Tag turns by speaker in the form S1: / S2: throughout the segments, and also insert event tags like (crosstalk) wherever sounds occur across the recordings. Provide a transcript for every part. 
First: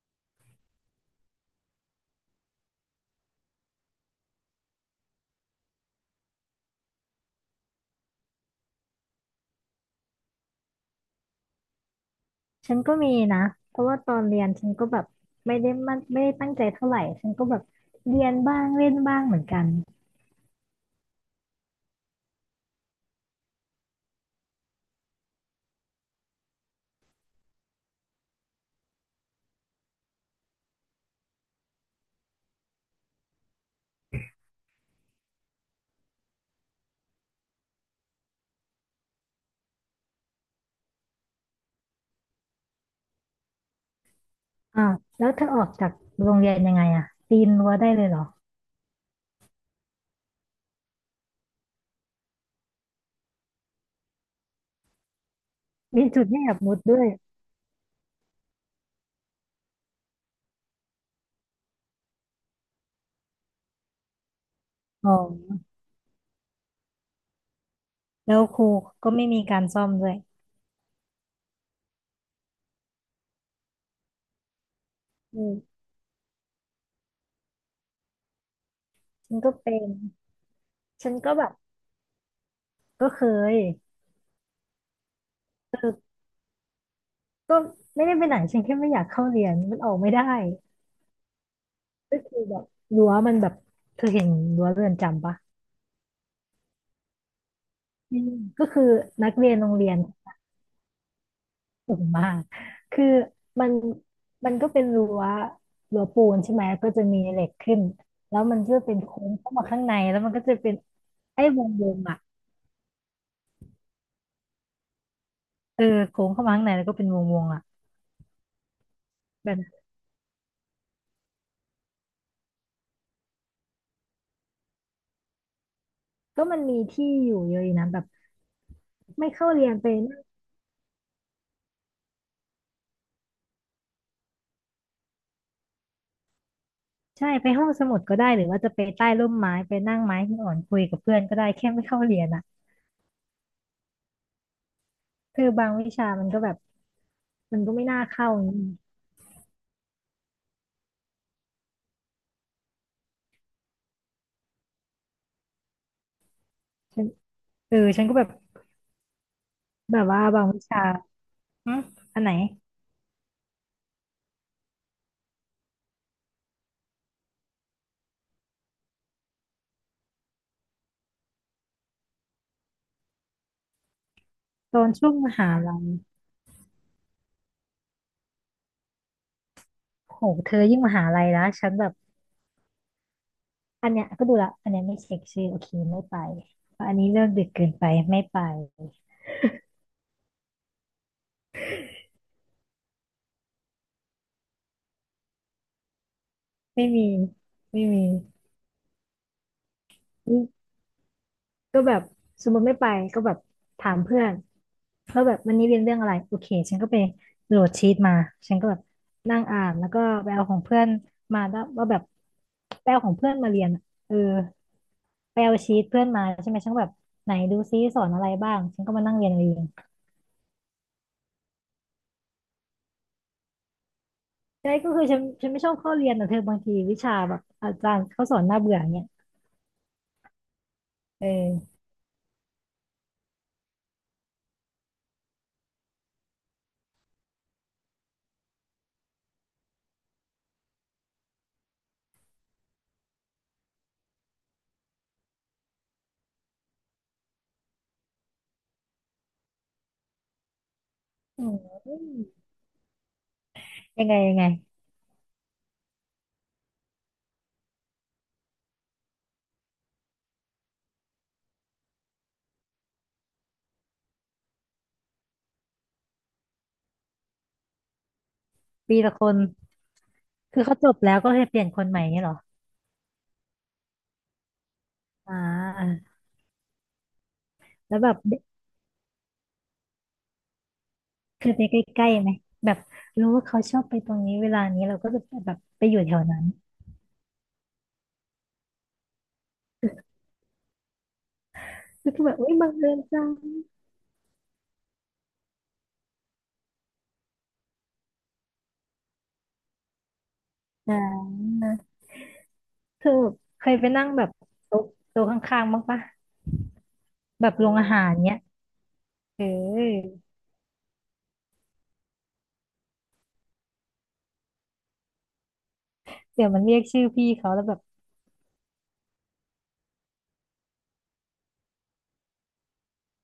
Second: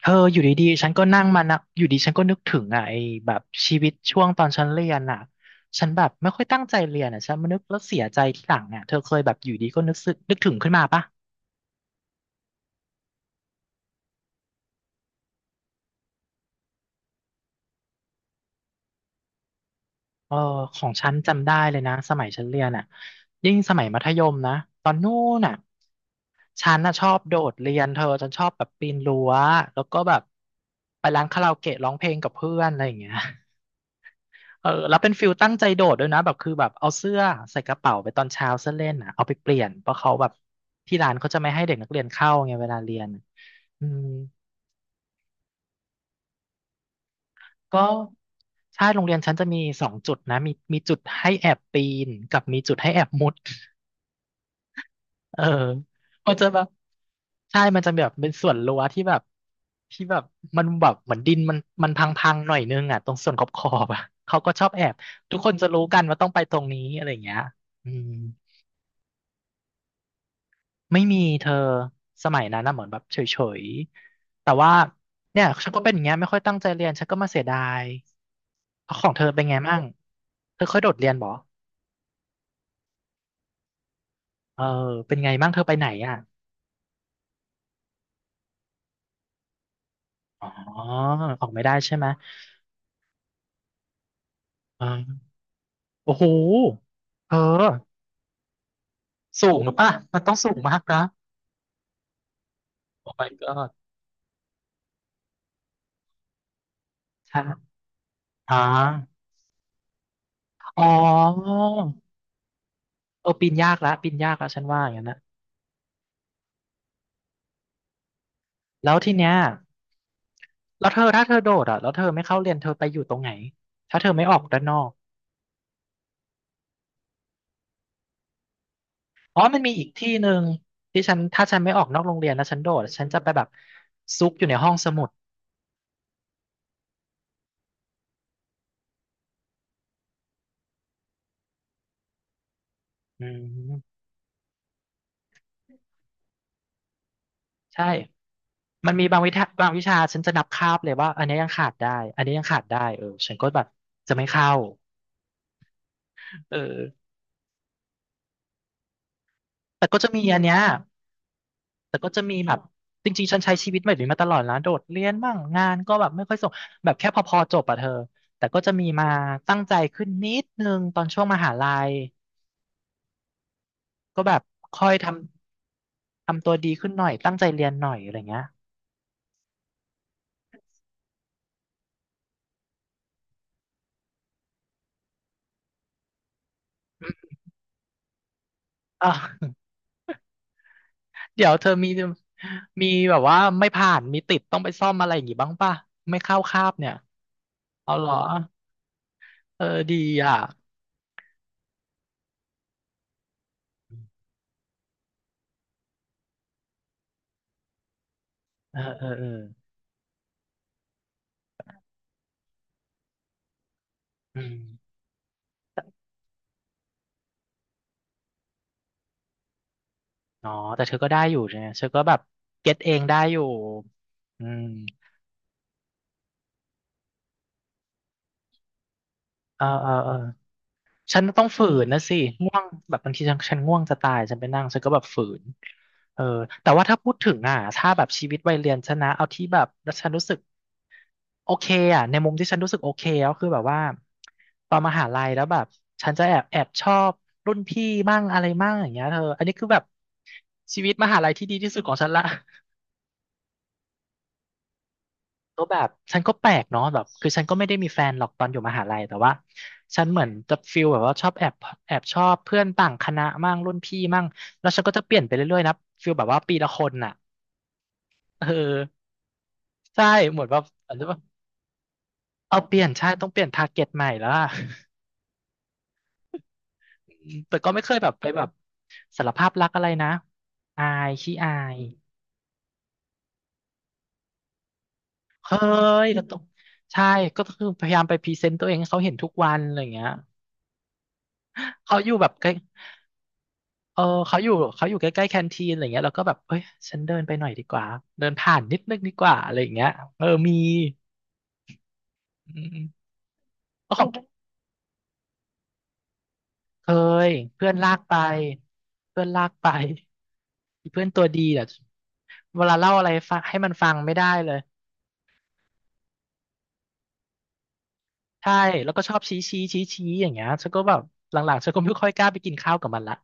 S1: เธออยู่ดีๆฉันก็นั่งมานะอยู่ดีฉันก็นึกถึงอ่ะไอ้แบบชีวิตช่วงตอนฉันเรียนอ่ะฉันแบบไม่ค่อยตั้งใจเรียนอ่ะฉันมานึกแล้วเสียใจทีหลังอ่ะเธอเคยแบบอยู่ดีก็นึกสึกนึกถึงขึ้นมาปะ
S2: ฉันก็มีนะเพราะว่าตอนเรียนฉันก็แบบไม่ได้มันไม่ได้ตั้งใจเท่าไหร่ฉันก็แบบเรียนบ้างเล่นบ้างเหมือนกัน
S1: เออของฉันจำได้เลยนะสมัยฉันเรียนอ่ะยิ่งสมัยมัธยมนะตอนนู้นอ่ะฉันน่ะชอบโดดเรียนเธอฉันชอบแบบปีนรั้วแล้วก็แบบไปร้านคาราโอเกะร้องเพลงกับเพื่อนอะไรอย่างเงี้ย เออแล้วเป็นฟิลตั้งใจโดดด้วยนะแบบคือแบบเอาเสื้อใส่กระเป๋าไปตอนเช้าเสื้อเล่นอ่ะเอาไปเปลี่ยนเพราะเขาแบบที่ร้านเขาจะไม่ให้เด็กนักเรียนเข้าไงเวลาเรียนอืม
S2: อ่าวแล้วเธอออกจากโรงเรียนยังไงอะปีนรั้ว
S1: ก็
S2: ได้เลยเหรอ
S1: ใช่โรงเรียนฉันจะมีสองจุดนะมีจุดให้แอบปีนกับมีจุดให้แอบมุดเออ
S2: มีจุด
S1: มัน
S2: ให้
S1: จะ
S2: แอ
S1: แบ
S2: บ
S1: บ
S2: มุดด้วย
S1: ใช่มันจะแบบเป็นส่วนรั้วที่แบบที่แบบมันแบบเหมือนดินมันพังๆหน่อยนึงอ่ะตรงส่วนขอบๆอบอ่ะเขาก็ชอบแอบ
S2: อ๋
S1: ทุกคนจะ
S2: อ
S1: รู้กันว่าต้องไปตรงนี้อะไรอย่างเงี้ยอืม
S2: แล้วครูก็ไม่มีการซ่อมด้วย
S1: ไม่มีเธอสมัยนั้นนะเหมือนแบบเฉยๆแต่ว่าเนี่
S2: อื
S1: ยฉัน
S2: ม
S1: ก็เป็นอย่างเงี้ยไม่ค่อยตั้งใจเรียนฉันก็มาเสียดายเอาของเธอ
S2: ฉัน
S1: เป็น
S2: ก็
S1: ไง
S2: เป็
S1: มั่ง
S2: น
S1: เธอเคยโดดเรี
S2: ฉั
S1: ยน
S2: น
S1: บ่
S2: ก็แบบก็เคย
S1: เออเป็นไงมั่งเธอไปไหน
S2: เออ
S1: อ่ะ
S2: ก็ไม่ได้ไปไหนฉันแค่ไม่อยากเข้าเรียน มันออกไม่ได้
S1: อ๋อออกไม่ได้ใช่ไหม
S2: ก็คือแบบรั้วมันแบบเธอเห็นรั้ว
S1: อ๋
S2: เรื
S1: อ
S2: อนจำปะ
S1: โอ้โหเธอ
S2: อืมก็คือนักเรี
S1: สู
S2: ยน
S1: งห
S2: โร
S1: รือ
S2: งเรี
S1: ปะ
S2: ยน
S1: มันต้องสูงมากนะ
S2: สูงมากคือ
S1: โอ้ my
S2: มั
S1: god
S2: นก็เป็นรั้วปูนใช่ไหมแล้วก็จะมี
S1: ใช่
S2: เหล็กขึ้นแล้ว
S1: อ๋อ
S2: มันก็เป็นโค้งเข้ามาข้างในแล้วมันก็จะเป็น
S1: อ๋อ
S2: ไอ้วงวงอ่ะ
S1: เออปีนยากละปีนยากละฉันว่าอย่างนั้นนะ
S2: เออโค้งเข้ามาข้างในแล้วก็เป็นวงวงอ่ะ
S1: แล้วทีเนี้ย
S2: แบบนั้น
S1: แล้วเธอถ้าเธอโดดอ่ะแล้วเธอไม่เข้าเรียนเธอไปอยู่ตรงไหนถ้าเธอไม่ออกด้านนอก
S2: ก็มันมีที่อยู่เยอะอยู่นะแบบไม่
S1: อ๋อ
S2: เข้า
S1: มัน
S2: เรี
S1: มี
S2: ยน
S1: อี
S2: ไป
S1: กที่
S2: นั่ง
S1: หนึ่งที่ฉันถ้าฉันไม่ออกนอกโรงเรียนแล้วฉันโดดฉันจะไปแบบซุกอยู่ในห้องสมุด
S2: ใช่ไปห้องสมุดก็ได้หรือว่าจะไปใต้ร่มไม้ไปนั่งไม้หินอ่อนคุยกับเพื่อนก็ได้แค่ไม่เข้าเรียนอ่ะ
S1: อืม
S2: คือบางวิชามันก็แบบมันก็
S1: ใช่
S2: ไม่น่าเข้าอย่างนี้
S1: มันมีบางวิชาบางวิชาฉันจะนับคาบเลยว่าอันนี้ยังขาดได้อันนี้ยังขาดได้เออฉันก็แบบจะไม่เข้าเออ
S2: ฉันเออฉันก็แบบ
S1: แต่ก็
S2: แบบ
S1: จะมี
S2: ว่า
S1: อัน
S2: บาง
S1: เนี้ย
S2: วิชาอืม
S1: แต่ก็
S2: อั
S1: จะ
S2: นไหน
S1: มีแบบจริงๆฉันใช้ชีวิตแบบนี้มาตลอดนะโดดเรียนบ้างงานก็แบบไม่ค่อยส่งแบบแค่พอๆจบอะเธอแต่ก็จะมีมาตั้งใจขึ้นนิดนึงตอนช่วงมหาลัยก็แบบ
S2: ตอ
S1: ค่อ
S2: น
S1: ยท
S2: ช่วงมหาลัย
S1: ำทำตัวดีขึ้นหน่อยตั้งใจเรียนหน่อยอะไรเงี้ย
S2: โหเธอยิ่งมหาลัยนะฉันแบบอันเนี้ยก็ดูละอันเนี้ยไม่เช็คชื่อโอเคไม่ไปอันนี้เลิกดึกเกินไปไม่ไป
S1: อ่ะ (laughs) เดี๋ยวเธอมีมีแบบว่าไม่ผ่านมีติดต้องไปซ่อมอะไรอย่างงี้บ้างป่ะไม่เข้าคาบ
S2: ไม่
S1: เนี่ย
S2: มีไม่
S1: เอา
S2: มี
S1: เหรอเออดีอ่ะ
S2: นี่ก็แบบสมมติไม่ไปก็แบบถามเพื่อนว่าแบบวันนี้เรียนเรื่องอะไรโอเคฉันก็ไปโหลดชีตมาฉันก็แบ
S1: เออ
S2: บ
S1: เออเออ
S2: นั่งอ่านแล้วก็ไปเอาของเพื่อนมาแล้วว่าแบบไปเอาของเพื่อนมาเรียนอะเออ
S1: อืม
S2: ไปเอาชีตเพื่อนมาใช่ไหมฉันก็แบบไหนดูซิสอนอะไรบ้างฉันก็มานั่งเรียนเอง
S1: อ๋อแต่เธอก็ได้อยู่เนี่ยเธอก็แบบเก็ตเองได้อยู่อืม
S2: ใช่ก็คือฉันไม่ชอบเข้าเรียนแต่เธอบางทีวิชาแบบอาจารย์เขาสอนน่าเบื่ออย่างเนี่ย
S1: เออเออเออฉั
S2: เ
S1: นต้องฝื
S2: ออ
S1: นนะสิง่วงแบบบางทีฉันง่วงจะตายฉันไปนั่งฉันก็แบบฝืนเออแต่ว่าถ้าพูดถึงอ่ะถ้าแบบชีวิตวัยเรียนฉันนะเอาที่แบบแล้วฉันรู้สึกโอเคอ่ะในมุมที่ฉันรู้สึกโอเคก็คือแบบว่าตอนมหาลัยแล้วแบบฉันจะแอบชอบรุ่นพี่มั่งอะไรมั่งอย่างเงี้ยเธออันนี้คือแบบชีวิตมหาลัย
S2: อื
S1: ที่ดีที่สุด
S2: ม
S1: ของฉันละ
S2: ยังไงยังไง
S1: ก็แบบฉันก็แปลกเนาะแบบคือฉันก็ไม่ได้มีแฟนหรอกตอนอยู่มหาลัยแต่ว่าฉันเหมือนจะฟิลแบบว่าชอบแอบชอบเพื่อนต่างคณะมั่งรุ่นพี่มั่งแล้วฉันก็จะเปลี่ยนไปเรื่อยๆนะฟิลแบบว่าปีละคนน่ะเออ
S2: ปีละคน
S1: ใช่เหมือนแบ
S2: คื
S1: บ
S2: อเขาจ
S1: อาจ
S2: บ
S1: จะ
S2: แล้
S1: ว่า
S2: วก็เลยเปลี่ยนคนใหม่เนี่ยเหรอ
S1: เอาเปลี่ยนใช่ต้องเปลี่ยนทาร์เก็ตใหม่แล้วอะ (laughs)
S2: อ่า
S1: อืมแต่ก็ไม่เค
S2: แล้
S1: ย
S2: ว
S1: แบ
S2: แบ
S1: บ
S2: บ
S1: ไปแบบสารภาพรักอะไรนะอายขี้
S2: เค
S1: อา
S2: ยไปใ
S1: ย
S2: กล้ๆไหมแบบรู้ว่าเขาชอบไปตรงนี้เวลานี้เราก็จะแบ
S1: เฮ้
S2: บไปอยู่
S1: ย
S2: แถ
S1: แล้
S2: ว
S1: วต้อ
S2: นั้
S1: ง
S2: น
S1: ใช่ก็คือพยายามไปพรีเซนต์ตัวเองให้เขาเห็นทุกวันอะไรอย่างเงี้ยเขาอ
S2: ก็
S1: ยู่
S2: คือ
S1: แบ
S2: แบ
S1: บ
S2: บอุ้ยบังเอิญจัง
S1: เออเขาอยู่ใกล้ๆแคนทีนอะไรเงี้ยเราก็แบบเอ้ยฉันเดินไปหน่อยดีกว่าเดินผ่านนิดนึงดีกว่าอะไรอย่างเงี้ยเออมี
S2: อ่า
S1: อืม
S2: เธอเคยไป
S1: ๆก็ข
S2: นั่
S1: อ
S2: ง
S1: ง
S2: แบบโต๊ะโต๊ะข้างๆบ้างปะ
S1: เคย
S2: แบบ
S1: เพื่
S2: โร
S1: อน
S2: งอา
S1: ลาก
S2: หาร
S1: ไป
S2: เนี้ย
S1: เพื่อน
S2: เอ
S1: ลากไป
S2: อ
S1: อีเพื่อนตัวดีเนี่ยเวลาเล่าอะไรฟังให้มันฟังไม่ได้เลย
S2: เดี๋ยวมันเรียกชื่อพี่เขาแล้วแบบ
S1: ใช่แล้วก็ชอบชี้ชี้ชี้ชี้อย่างเงี้ยฉันก็แบบหลังๆฉันก็ไม่ค่อยกล้าไปกินข้าวกับมันละ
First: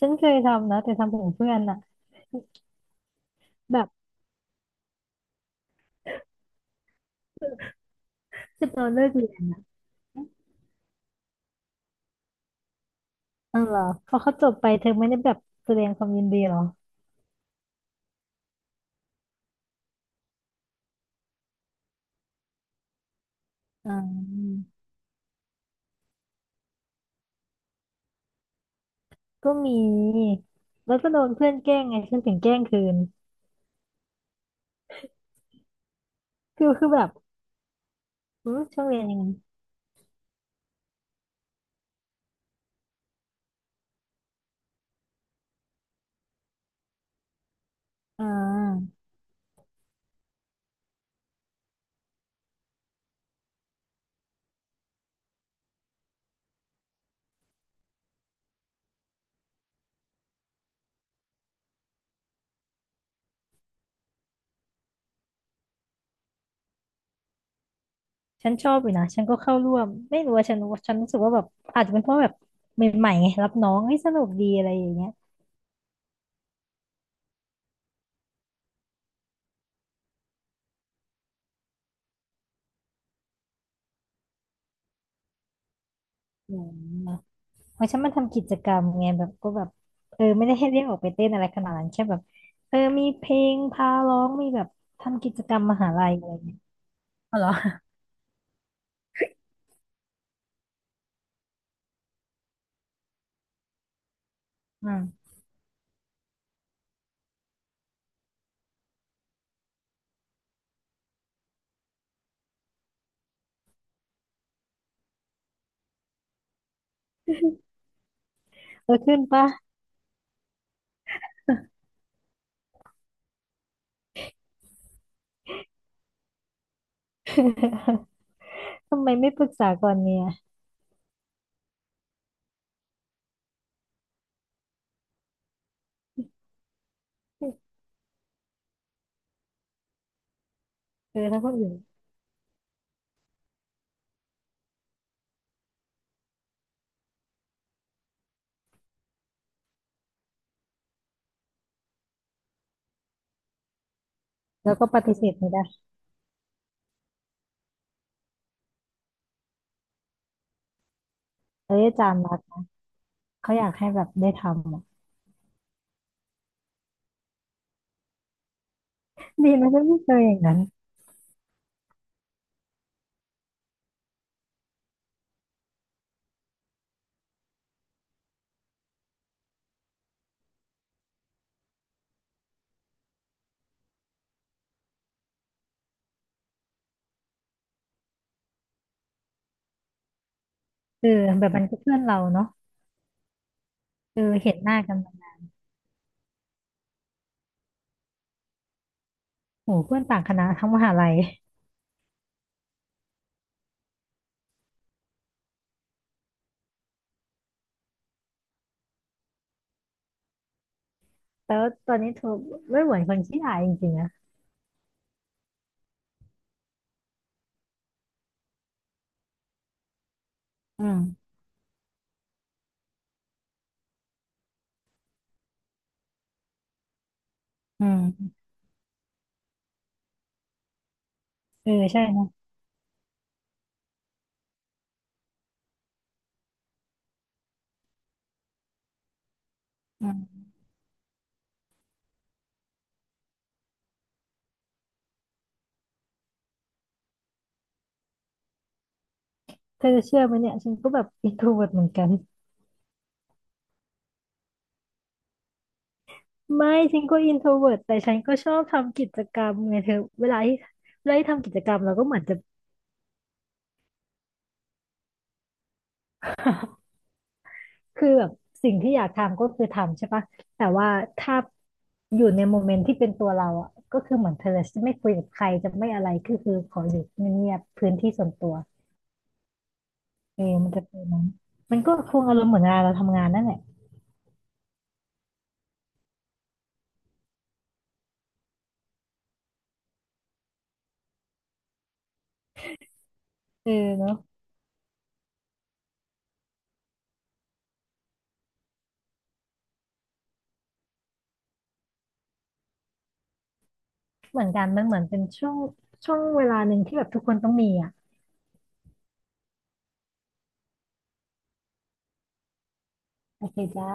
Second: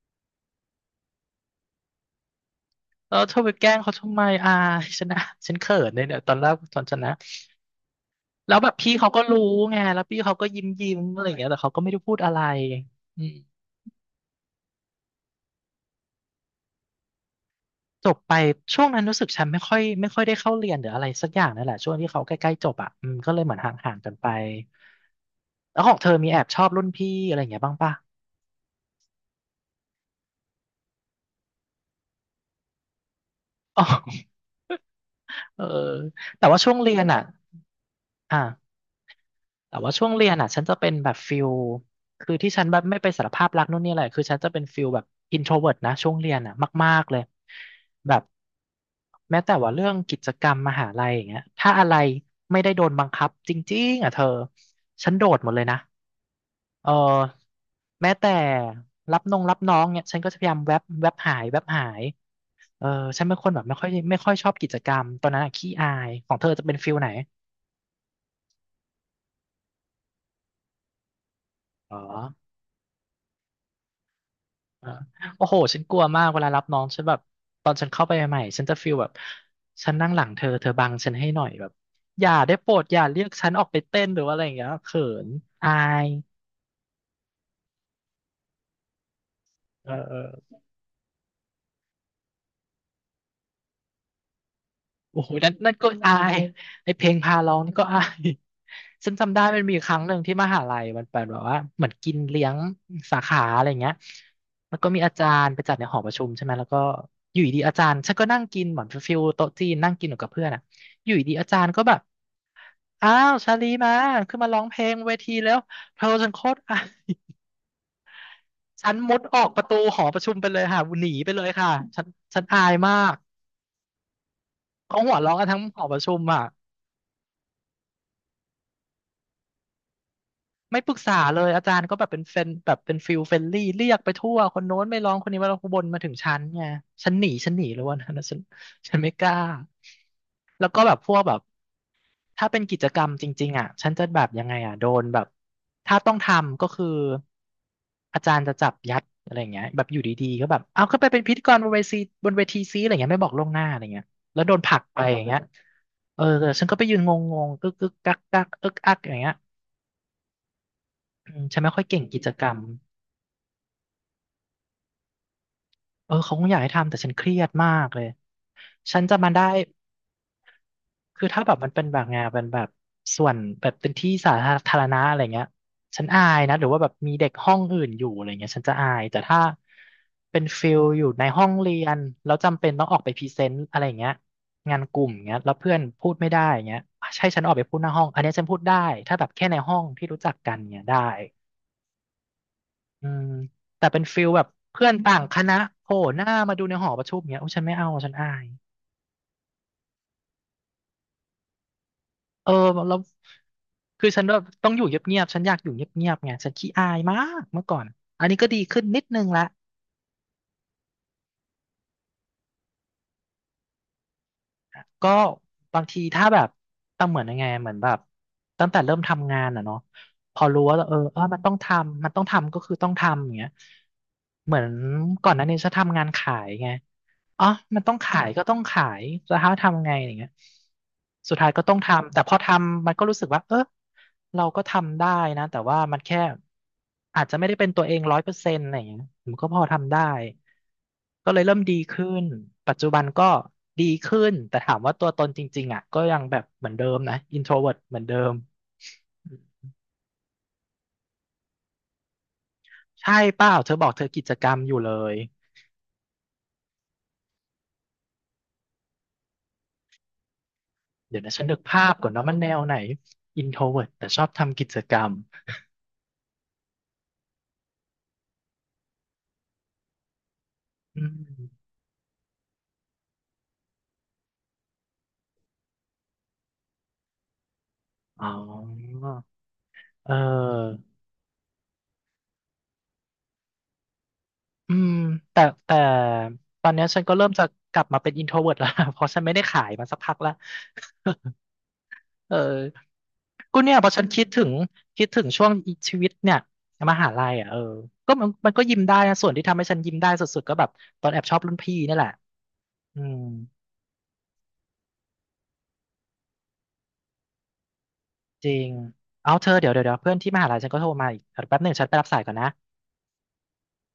S2: ฉันเคยทำนะแต่ทำของเพื่อนอะ
S1: เออเธอไปแกล้ง
S2: แบบ
S1: เขาทำไมอ่าฉันนะฉันเขินเลยเนี่ยตอนแรกตอนฉันนะ แล้ว
S2: คื
S1: แบ
S2: อ
S1: บ
S2: ตอน
S1: พี่
S2: เลิ
S1: เขา
S2: ก
S1: ก็
S2: เรีย
S1: รู้
S2: น
S1: ไงแล้วพี่เขาก็ยิ้มยิ้มอะไรอย่างเงี้ยแต่เขาก็ไม่ได้พูดอะไรอืม
S2: อ๋อเหรอพอเขาจบไปเธอไม่ได้แบบแสดงความยินดีเหรอ
S1: จบไปช่วงนั้นรู้สึกฉันไม่ค่อยได้เข้าเรียนหรืออะไรสักอย่างนั่นแหละช่วงที่เขาใกล้ๆจบอ่ะอืมก็เลยเหมือนห่า
S2: อ่า
S1: งๆกันไปแล้วของเธอมีแอบชอบรุ่นพี่อะไรอย่างเงี้ยบ้างปะ
S2: ก็มีแล้วก็โดนเพื่อนแกล้งไงฉันถึงแกล้งคืน
S1: อ๋อเออแต่ว่า
S2: คื
S1: ช่
S2: อ
S1: วง
S2: คือ
S1: เรี
S2: แบ
S1: ยน
S2: บ
S1: อ่ะ
S2: อืม
S1: อ่ะ
S2: ช่วงเรียนยังไง
S1: แต่ว่าช่วงเรียนอ่ะฉันจะเป็นแบบฟิลคือที่ฉันแบบไม่ไปสารภาพรักนู่นนี่อะไรคือฉันจะเป็นฟิลแบบอินโทรเวิร์ตนะช่วงเรียนอ่ะมากๆเลยแบบ
S2: อ่า
S1: แม้แต่ว่าเรื่องกิจกรรมมหาลัยอย่างเงี้ยถ้าอะไรไม่ได้โดนบังคับจริงๆอ่ะเธอฉันโดดหมดเลยนะเออแม้แต่รับน้องเนี่ยฉันก็จะพยายามแวบแวบหายแวบหายเออฉันเป็นคนแบบไม่ค่อยชอบกิจกรรมตอนนั้นอะขี้อายของเธอจะเป็นฟิลไหน
S2: ฉันชอบอยู่นะฉันก็เข้าร่วมไม่รู้ว่าฉันรู้ฉันรู้สึกว่าแบบอาจจะ
S1: อ๋อ
S2: เป็นเพราะแบบใหม่ๆไงรับน้องเฮ้ยสนุกดีอะไรอ
S1: อ่า
S2: ย่างเงี้ย
S1: โอ้โห ฉันกลัวมากเวลารับน้อง ฉันแบบตอนฉันเข้าไปใหม่ๆฉันจะฟีลแบบฉันนั่งหลังเธอ เธอบังฉันให้หน่อยแบบอย่าได้โปรดอย่าเรียกฉันออกไปเต้นหรือว่าอะไรอย่างเงี้ยเขินอาย
S2: อืม เพราะฉันมาทำกิจกรรมไงแบบก็แบบ
S1: เออเอ
S2: เอ
S1: อ
S2: อไม่ได้ให้เรียกออกไปเต้นอะไรขนาดนั้นแค่แบบเออมีเพลงพาร้องมีแบบ
S1: โอ้
S2: ทำ
S1: โห
S2: กิจ
S1: นั่
S2: ก
S1: น
S2: รรม
S1: นั่
S2: ม
S1: นก็
S2: หาลัย
S1: อา
S2: อะไร
S1: ย
S2: เงี้ย
S1: ไอเพลงพา
S2: อ๋อเหรอ
S1: ร้องนี่ก็อายฉันจำได้มันมีครั้งหนึ่งที่มหาลัยมันเป็นแบบว่าเหมือนกินเลี้ยงสาขาอะไรเงี้ยแล้วก็
S2: อื
S1: มีอา
S2: ม
S1: จารย์ไปจัดในหอประชุมใช่ไหมแล้วก็อยู่ดีๆอาจารย์ฉันก็นั่งกินเหมือนฟิลโต๊ะจีนนั่งกินอยู่กับเพื่อนอะอยู่ดีๆอาจารย์ก็แบบ อ้าวชาลีมาขึ้นมาร้องเพลงเวทีแล้วเธอฉันโคตรอายฉั
S2: เอ
S1: น
S2: อ
S1: มุ
S2: ขึ้
S1: ด
S2: น
S1: ออ
S2: ปะ
S1: กประตูหอประชุมไปเลยค่ะหนีไปเลยค่ะฉันฉันอายมากเขาหัวเราะกันทั้งหอประชุมอ่ะ
S2: (laughs) ทำไมไม่ปรึกษาก่อนเนี่ย
S1: ไม่ปรึกษาเลยอาจารย์ก็แบบเป็นเฟนแบบเป็นฟิลเฟนลี่เรียกไปทั่วคนโน้นไม่ร้องคนนี้มาร้องคนบนมาถึงฉันไงฉันหนีเลยวันนั้นนะฉันฉันไม่กล้าแล้วก็แบบพ
S2: เอ
S1: วก
S2: อ
S1: แบบ
S2: ถ้าคนอื่น
S1: ถ้าเป็นกิจกรรมจริงๆอ่ะฉันจะแบบยังไงอ่ะโดนแบบถ้าต้องทำก็คืออาจารย์จะจับยัดอะไรอย่างเงี้ยแบบอยู่ดีๆก็แบบเอาเขึ้นไปเป็นพิธีกรบนเวทีซีอะไรเงี้ยไม่บอกล่วงหน้าอะไรเงี้ยแล้วโดนผ
S2: แล้
S1: ลั
S2: ว
S1: ก
S2: ก็ป
S1: ไป
S2: ฏิ
S1: อย่า
S2: เส
S1: ง
S2: ธ
S1: เงี้ย
S2: ไม่ได้
S1: เออแต่ฉันก็ไปยืนงๆกึกกึกกักกักเอิกอักอย่างเงี้ยอืมฉันไม่
S2: เอ้
S1: ค่อ
S2: ย
S1: ย
S2: อา
S1: เก่ง
S2: จาร
S1: กิ
S2: ย์
S1: จ
S2: รัก
S1: กรรม
S2: เขาอยากให้แบบได้ทำอะ
S1: เออเขาคงอยากให้ทำแต่ฉันเครียดมากเลย ฉันจะมาได้
S2: ดีนะฉันไม่เจออย่างนั้น
S1: คือถ้าแบบมันเป็นแบบงานเป็นแบบส่วนแบบเป็นที่สาธารณะอะไรเงี้ยฉันอายนะหรือว่าแบบมีเด็กห้องอื่นอยู่อะไรเงี้ยฉันจะอายแต่ถ้าเป็นฟิลอยู่ในห้องเรียนแล้วจำเป็นต้องออกไปพรีเซนต์อะไรเงี้ยงานกลุ่มเงี้ยแล้วเพื่อนพูดไม่ได้เงี้ยใช่ฉันออกไปพูดหน้าห้องอันเนี้ยฉันพูดได้ถ้าแบบแค่ในห้องที่รู้จักกันเงี้ยได้
S2: เออแบบมันก็เพื่อนเราเนาะ
S1: อืมแต่เป็น
S2: เอ
S1: ฟิล
S2: อ
S1: แบบ
S2: เห็นหน้า
S1: เพื่อ
S2: กั
S1: น
S2: นม
S1: ต่าง
S2: า
S1: คณะโผล่หน้ามาดูในหอประชุมเงี้ยโอ้ฉันไม่เอาฉันอาย
S2: โหเพื่อนต่างคณะทั้งมหาลัย
S1: เออแล้วคือฉันแบบต้องอยู่เงียบๆฉันอยากอยู่เงียบๆไงฉันขี้อายมากเมื่อก่อนอันนี้ก็ดีขึ้นนิดนึงละ
S2: แต่ว่าตอนนี้เธอไม่เหมือนคนขี้อายจริงๆนะ
S1: ก็บางทีถ้าแบบตั้งเหมือนยังไงเหมือนแบบตั้งแต่เริ่มทำงานอ่ะเนาะพอรู้ว่าเอ
S2: อื
S1: อเออ
S2: ม
S1: มันต้องทำมันต้องทำก็คือต้องทำอย่างเงี้ยเหมือนก่อนหน้านี้ฉันทำงานขายไง อ๋อมัน
S2: อื
S1: ต้องขาย
S2: ม
S1: ก็ต้องขายแล้วเขาทำไงอย่างเงี้ยสุดท้ายก็
S2: เออ
S1: ต้อง
S2: ใช่
S1: ทำ แต่
S2: นะ
S1: พอทำมันก็รู้สึกว่าเออเราก็ทำได้นะ แต่ว่ามันแค่อาจจะไม่ได้เป็นตัวเองร้อยเปอร์เซ็นต์อะไรอย่างเงี้ยผมก็พอทำได้
S2: อืม
S1: ก็เลยเริ่มดีขึ้น ปัจจุบันก็ดีขึ้น แต่ถามว่าตัวตนจริงๆอ่ะก็ยังแบบเหมือนเดิมนะอินโทรเวิร์ตเหมือนเดิม
S2: เธอจะเชื่อไหมเนี่ยฉันก็แบบอินโทรเวิร์เหมือนกัน
S1: ใช่เปล่าเธอบอกเธอกิจกรรมอยู่เลย
S2: ไม่ฉันก็อินโทรเวิร์แต่ฉันก็ชอบทำกิจกรรมไงเธอเวลาที่เวลา
S1: เดี๋ยว
S2: ที่
S1: นะฉั
S2: ทำ
S1: น
S2: กิ
S1: นึ
S2: จ
S1: ก
S2: กรรม
S1: ภา
S2: เรา
S1: พ
S2: ก็
S1: ก่อน
S2: เหมือน
S1: เนาะมั
S2: จะ
S1: นแนวไหนอินโทรเวิร์ตแต่ชอบทำกิจกรรม
S2: (laughs) คือแบบสิ่งที่อยากทำก็คือทำใช่ปะแต่ว่า
S1: อื
S2: ถ้า
S1: ม
S2: อยู่ในโมเมนต์ที่เป็นตัวเราอ่ะก็คือเหมือนเธอจะไม่คุยกับใครจะไม่อะไรก็คือขออยู่เงียบๆพื้นที่
S1: อ๋
S2: ส่
S1: อ
S2: วนตัว
S1: เอ
S2: เออมัน
S1: อ
S2: จะเป็นนั้นมันก็คงอารมณ์เหมือนเวลาเราทำงานนั่นแหละ
S1: อืมแต่แต่ตอนเนี้ยฉันก็เริ่มจะกลับมาเป็น introvert แล้ว (laughs) เพราะฉันไม่ได้ขายมาสักพักแล้วเออก็
S2: เออ
S1: เนี่ยพอฉัน
S2: เนาะ
S1: คิดถึงคิดถึงช่วงชีวิตเนี่ยมหาลัยอ่ะเออก็มันก็ยิ้มได้นะส่วนที่ทำให้ฉันยิ้มได้สุดๆก็แบบตอนแอบชอบรุ่นพี่นี่แหละอืม
S2: เหมือนกันมันเหมือนเป็นช่วงช่วงเวลาหนึ่งที่แบบทุกคนต้องมีอ่ะ
S1: จริงเอาเธอเดี๋ยวเพื่อนที่มหาลัยฉันก็โทรมาอีกแป๊บหนึ่งฉันไปรับสายก่อนนะ
S2: โอเคจ้า